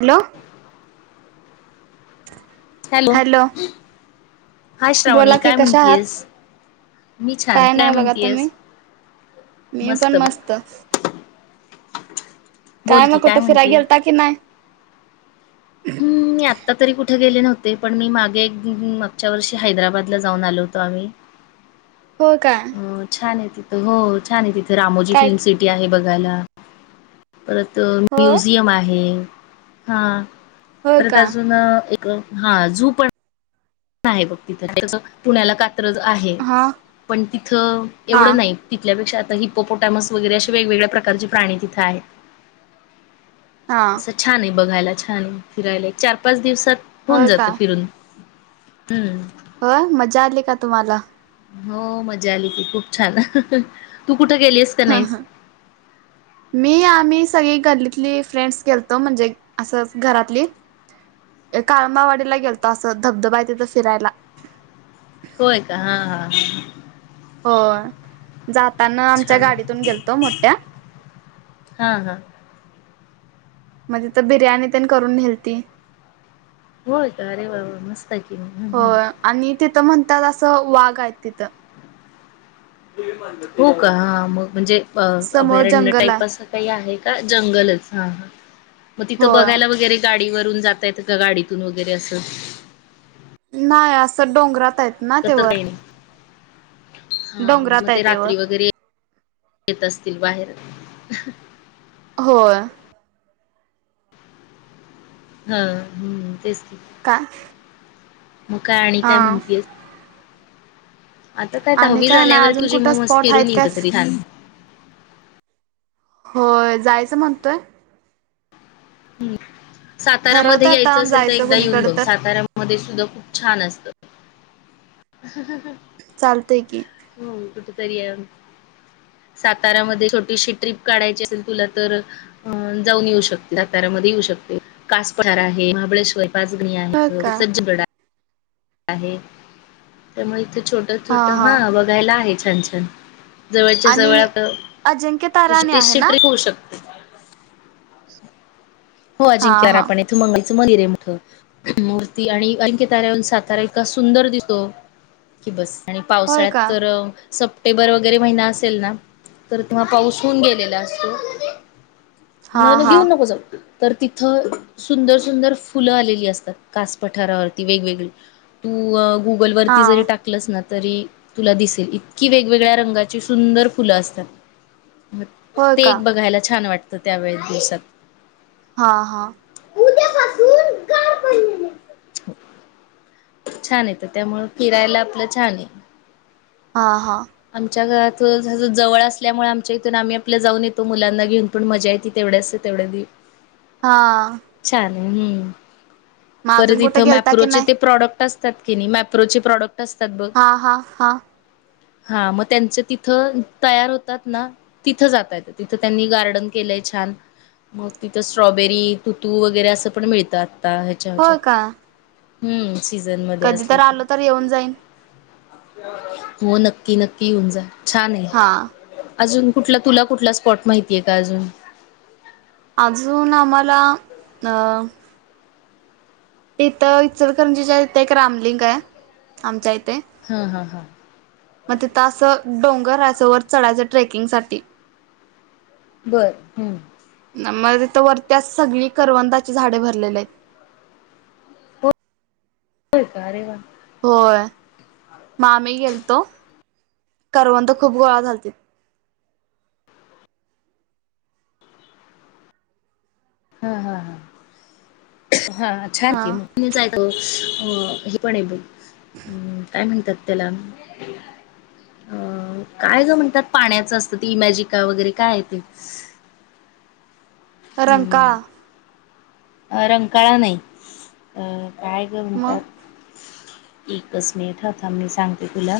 Hello. Hello. हा श्रावणी बोला की काय कशा म्हणतीयस आहात? मी छान काय नाही बघा म्हणतीयस तुम्ही? मी पण मस्त. बोल काय की मग कुठं फिराय म्हणतीय गेलता की नाय? हम्म. मी आत्ता तरी कुठे गेले नव्ह ते. पण मी मागे मागच्या वर्षी हैदराबादला जाऊन आलो होतो आम्ही. हो काय अ छान आहे. तिथं हो छान आहे. तिथं रामोजी काय फिल्म सिटी आहे बघायला. परत होय म्युझियम आहे. हां होय परत का अजून ए क हां झू पण आहे बघ तिथं पुण्याला का त्रज आहे. हा पण तिथ हा एवढं नाही. तिथल्यापेक्षा आता हिप्पो तामस वगरे असे वेगवेगळ्या प्रकारचे प्राणी तिथ आहे हा अस छान आहे. बघायला छान फिरायला. एक चार पाच दिवसात होऊन होय जात फिरून. हम्म. हो. मजा आली का तुम्हाला? हो. मजा आली की खूप छान तू कुठं गेलीस का हां नाहीस हां मी आम्ही स सगळी गल्लीतली फ्रेंड्स गेलतो म्हणजे असंच घरातली. काळमावाडीला गेलतो असं धबधबा आहे, तिथं फिरायला. होय का हां हां हां. हो. जाताना आमच्या छान आहे गाडीतून गेलतो मोठ्या. हा हा म्हणजे तर बिर्याणी तेन करून न्हेलती. होय का अरे वा वा मस्त आहे की. होय आणि तिथं म्हणतात असं वाघ आहेत तिथं. हो का हां मग म्हणजे. अ समोर अभयारण्य जंगल टाईप आहे असं काही आहे, का जंगलच हां हां. मग तिथं होय बघायला वगैरे गाडीवरून जाता येत का गाडीतून वगैरे असं? नाही असं डोंगरात आहेत, ना ते वर हां म्हणजे डोंगरात मग आहे ते वर रात्री वगैरे येत असतील बाहेर. हम्म. होय. हां हम्म तेच. की का? मग काय आणि काय म्हणतीयेस? आता काय आणि दहावी नाही झाल्यावर अजून तुझी कुठं मग मस्त स्पॉट आहेत फिरून ये काय कुठं तरी छान. हो जायचं म्हणतोय. हम्म ठरवत साताऱ्यामध्ये आता यायचं असेल तर जायचं एकदा येऊन कुणीकडे बघ तर साताऱ्यामध्ये सुद्धा खूप छान असत. हा हा हा. चालतंय की. हम्म कुठंतरी. सातारामध्ये छोटीशी ट्रिप काढायची असेल तुला तर अ जाऊन येऊ शकते साताऱ्या मध्ये येऊ शकते कास पठार आहे महाबळेश्वर पाजगणी हो आहेत इथं का सज्जगड आहे. आहे त्यामुळे इथे छोट हा छोट हा हां बघायला आहे, छान छान. जवळच्या जवळ आणि आता अजिंक्य ताराणी आहे तशी ना ट्रप होऊ शकते. हो हा अजिंक्यरा हा पण आहे इथं मंग मंदिर आहे, मोठं मूर्ती आणि अजिंक्य ताऱ्याहून सातारा इतका सुंदर दिसतो, की बस आणि होय का पावसाळ्यात तर. सप्टेंबर वगैरे महिना असेल ना तर तेव्हा पाऊस होऊन गेलेला असतो. हा न न हा घेऊन नकोस. तर तिथं सुंदर, सुंदर फुलं आलेली असतात कास पठारावरती वेगवेगळी तू अ. गुगल हा वरती जरी टाकलंस ना, तरी तुला दिसेल इतकी वेगवेगळ्या रंगाची सुंदर फुलं असतात. होय ते का एक बघायला छान वाटतं त्यावेेळेस दिवसात. हां हां. उद्यापासून गार पडलेले छान येतं त्यामुंळ फिरायला आपलं छान आहे, हा हा आमच्या घरात. [unintelligible] जवळ असल्यामुळे आमच्या इथून आम्ही आपल्या जाऊन येतो मुलांना घेऊन पण मजा येते तेवढ्याच तेवढ्या दि. हा. छान हम्म मग अजून परत कुठे इथं गेलता की मॅप्रोचे नाही? ते प्रॉडक्ट असतात की, नाही मॅप्रोचे प्रॉडक्ट. असतात बघ हा हा हा. हा मग त्यांच तिथं तयार होतात. ना तिथं जातय तिथं त्यांनी गार्डन केलंय छान. मग तिथं स्ट्रॉबेरी तुतू वगैरे असं पण मिळतात. ह्याच्या होय हच्यात का? हम्म सीझन मध्ये कधी असलं तर की. आलो तर येऊन जाईन. हो नक्की नक्की येऊन जा छान आहे. हा अजून कुठला तुला कुठला स्पॉट माहितीय का अजून. अजून आम्हाला अ तिथं इचरकरंजिच्या इथ एक रामलिंगाय आमच्या इथे ह-ह-ह. म तीतं आसं डोंगराय असं वर चढायचं ट्रेकिंगसाठी बर हम्म. म तितं वरती असं सगळी करवंदाची झाडं भरलेली आहेत. [unintelligible] हो का? अ रे वा. होय. मं आम्ही गेलतो. करवंद खूप गोळा झालतीत. हा हा हा. छान हा की मग. पण आहे ब. काय म्हणत्यात त्याला? अ काय गं म्हणत्यात पाण्याचं असतं ते इमॅजिक वगैरे काय आहे ते? [unintelligible] रंकाळा. अ रंकाळा नाही. अ काय गं मग म्हणतात. एकच मिनिटयं थांब मी सांगते तुला.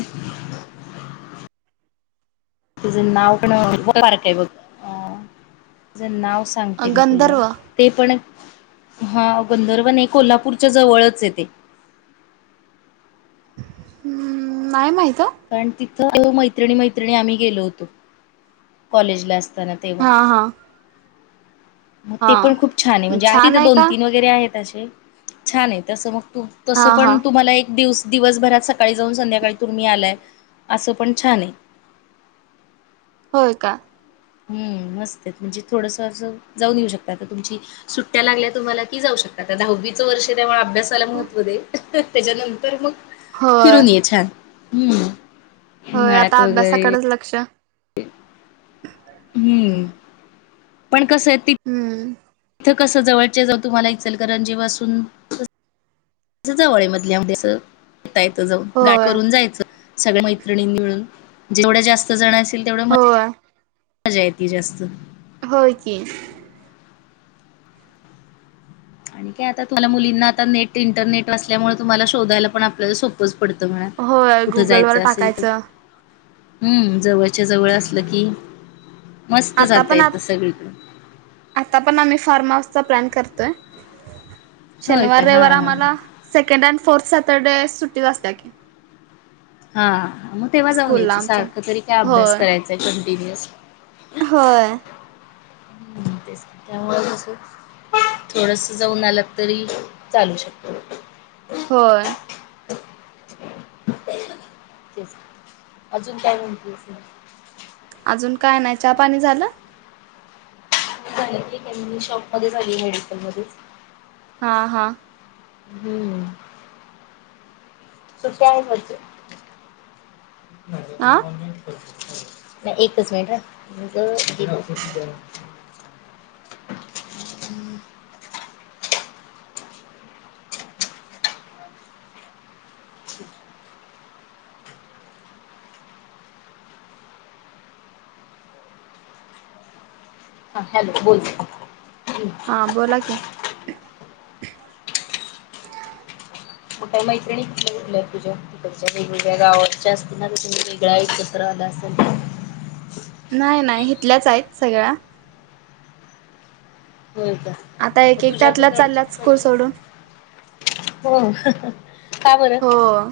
तेज नाव पण खूप बारक आहे बघ. अ तझ नाव सांगते मी तुला गंधर्व ते पण हा गंधर्व नाही कोल्हापूरच्या जवळच ये तेे. हम्म नाही माहित. ओ. कारण तिथं मैत्रिण- मैत्रिणी आम्ही गेलो होतो कॉलेजला असत तेव्हा. हा हा मग हा ते पण खूप छान आहे म्हणजे आ छान तिथं आहे दोन- का? तीन वगैरे आहेत. असे छान आहे तसं मग. हा तसं हा पण तुम्हाला एक दिवस दिवसभरात सकाळी जाऊन संध्याकाळी तुम्ही आलाय असं पण छानये. होय का? हम मस्तये. म्हणजे थोडसं असं जाऊन येऊ शकताय. आता तुमची सुट्ट्या लागल्या तुम्हाला कि जाऊ शक दहावीचं वर्ष त्यामुळं अभ्यास अभ्यासाला महत्व दे त्याच्यानंतर मग होय फिरून ये छान ह. होय आता अभ्यासाकडच लक्ष. हम्म हम्म. इथ कसं जवळचे जाऊ तुम्हाला इचलकरंजी वासून जवळ मधल्या मध्ये असं येेतायचं जाऊन गाय होय करून जायचं. सगळ्या मैत्रिणीं मिळून. जेवढ्या जास्त जण असेल तेवढं होय मजा येते जास्त. होय की. आणि काय आता तुम्हाला मुलींना आता नेट इंटरनेट वासल्यामुळे तुम्हाला शोधायला पण आपल्याला सोपोज पडतं मणा. होय कुठं गुगलवर जायचं असेल तर. टाकायचं हम्म. जवळच्या जवळ असलं की मस्त आता जाता पण आ, येतं सगळीकडे. आता पण आम्ही फार्म हाऊस चा लॅन करतोय. होय शनवार का हा रविवार हा. आमाला सेकन्ड अँड फोर्ट स्या तर सुट्टीचं असत्या कि. हा मग तेव्हा जाऊन यायचं. आमच्या सारखं तरी काय अभ्यास होय करायचाय कंटिन्युअस होय. हम्म तेस त्यामुळं कसं थोडसं जाऊन आलं तरी चालू शकतो. होय. तेच अजून काय म्हणतीएस? अजून काय नाही चहा, पाणी झालं? झाले का मी शॉप मध्येच आली आहे हडटन मध्येच हा हां हम्म का म्ह हा नाही एकच मिनट हम्म [unintelligible] हा हॅलो बोलत हा बोला कि मोठ्या मैत्रिणी क तुझ्यातीच्या वेगवेगळ्या गावाच्या अस नाु वेगळा आहेत कस राहि असल नाही नाही हथल्याच आहेत सगळ्या होय का आता एक मग एक त्यातला तुझ्याकडची चाललात स्कूल इकडची सोडून हो का बरं हो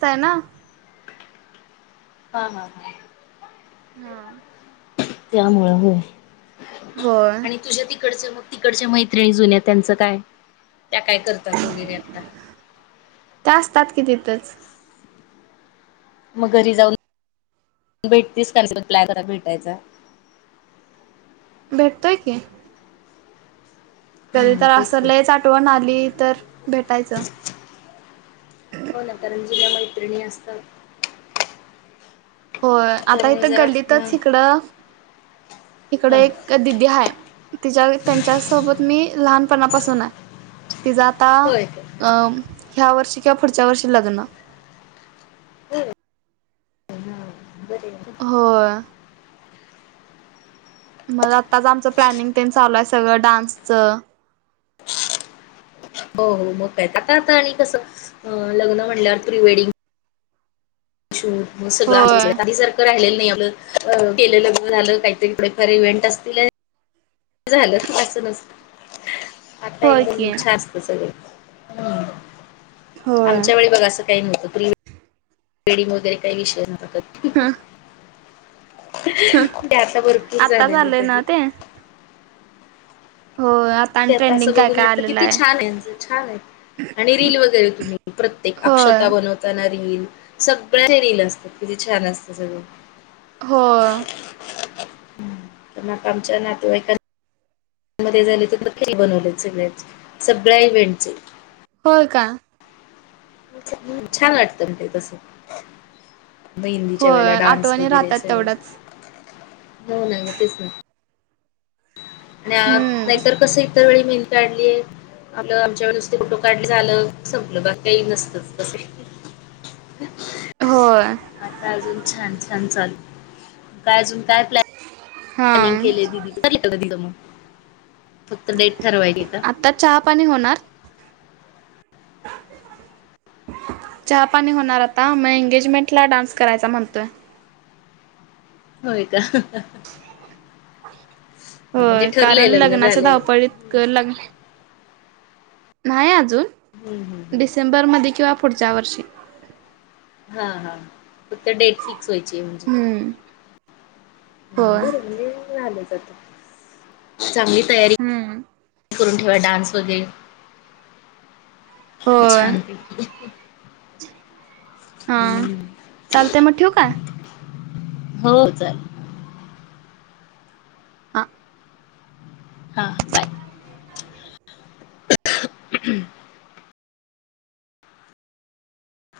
ताना ह का हा त्यामुळ होय होय आणि तुझ्या त तिकड मग तिकडच्या मैत्रिणी जुन्या त्यांचं काय त्या काय करतात वगैरे आता ते असतात कि तिथंच मग घरी जाऊन भेटतीस का प्लॅकर भेटायचा भेटतय की कधी हम्म तर तेच की. असलेच आठवण आली तर भेटायचं हो ना तरंजीला मैत्रिणी असत हो आता इथं गल्लीतच शिकडं इकड ह एक दिदी आहे तिच्या त्यांच्या सोबत मी लहानपणापासून आहे ती जाता होय ह्या वर्षी किंवा पुढच्या वर्षी लग्न ह बर होय मग आताच आमचं प्लॅनिंग त्यांनी चालू आहे सगळं डान्सच हो हो मग आता आता आणि कसं लग्न म्हणल्या प्रिवेडिंग ू सगळं होय त जारख राहिलं केलं झालं काहीतरी डेफार इव्हेंट असतील झालंूनच आता होय की एकदमच्छ असत सगळ होय. आमच्या वेळी बघ असं काही नव्हतं तुला वेडिंग वगैरे काही विषय नक ह ह ते आता भरपूर आता झालेले आहे चाललंय ना तसे ते. होय आणि ते आता ट्रेंडिंग असं काय बघून काय वाटतं आलेलं किती छान आहे म्हणजे छान आहे आणि रील वगैरे तुम्ही प्रत्येक होय अक्षता बनवताना रील सगळ्या रील असतात कि छान असत सगळं हो मग आमच्या नातेवाईकांना मध्ये झाले तर मग त्यांनी बनवलेत सगळेच सगळ्या इव्हेंटचे होय का छान वाटतं मग ते तस मेहेंदीच्या होय वेळेला डान्स आठवणी वगैरे राहतात असेल ना तेवढ्याच. होय ग तेच ना न हम्म नाहीतर कस इतर वेळी नेलतं ले आमच्या नुसते फोटो काढले झालं संपलं बाकी काही नसत तस ह आता अजून छान छान चालू काय अजून काय प्लॅन.... हा लनीग केलं दिदीच पलीकड दिल मग... फक्त डेट ठरवायची का आता चहा पाणी होणार.... कशी झाली.... चहापाणी होणार आता मग एंग्जमेंट ला डान्स करायचा म्हणतोय... होय का हा हा हा.... ह म्हणजे होय ठरलंय कारण लग्न लग्नाच्या झालेलं... धावपळीत लग्न नाही हम्म, हम्म, अजून हम्म. डिसेंबरमध्ये किंवा पुढच्या वर्षी... हा हा फक्त डेट फिक्स व्हायची आहे म्हणजे.... हम्म होय बर घरून नाही आलं.. चांगले आहेत... हम्म.... करून ठेवा डान्स वगैरे... होय छान ते... हा चालतय मग ठेवू काय... हो चालेल... हा... हा बाय... अहं अखं...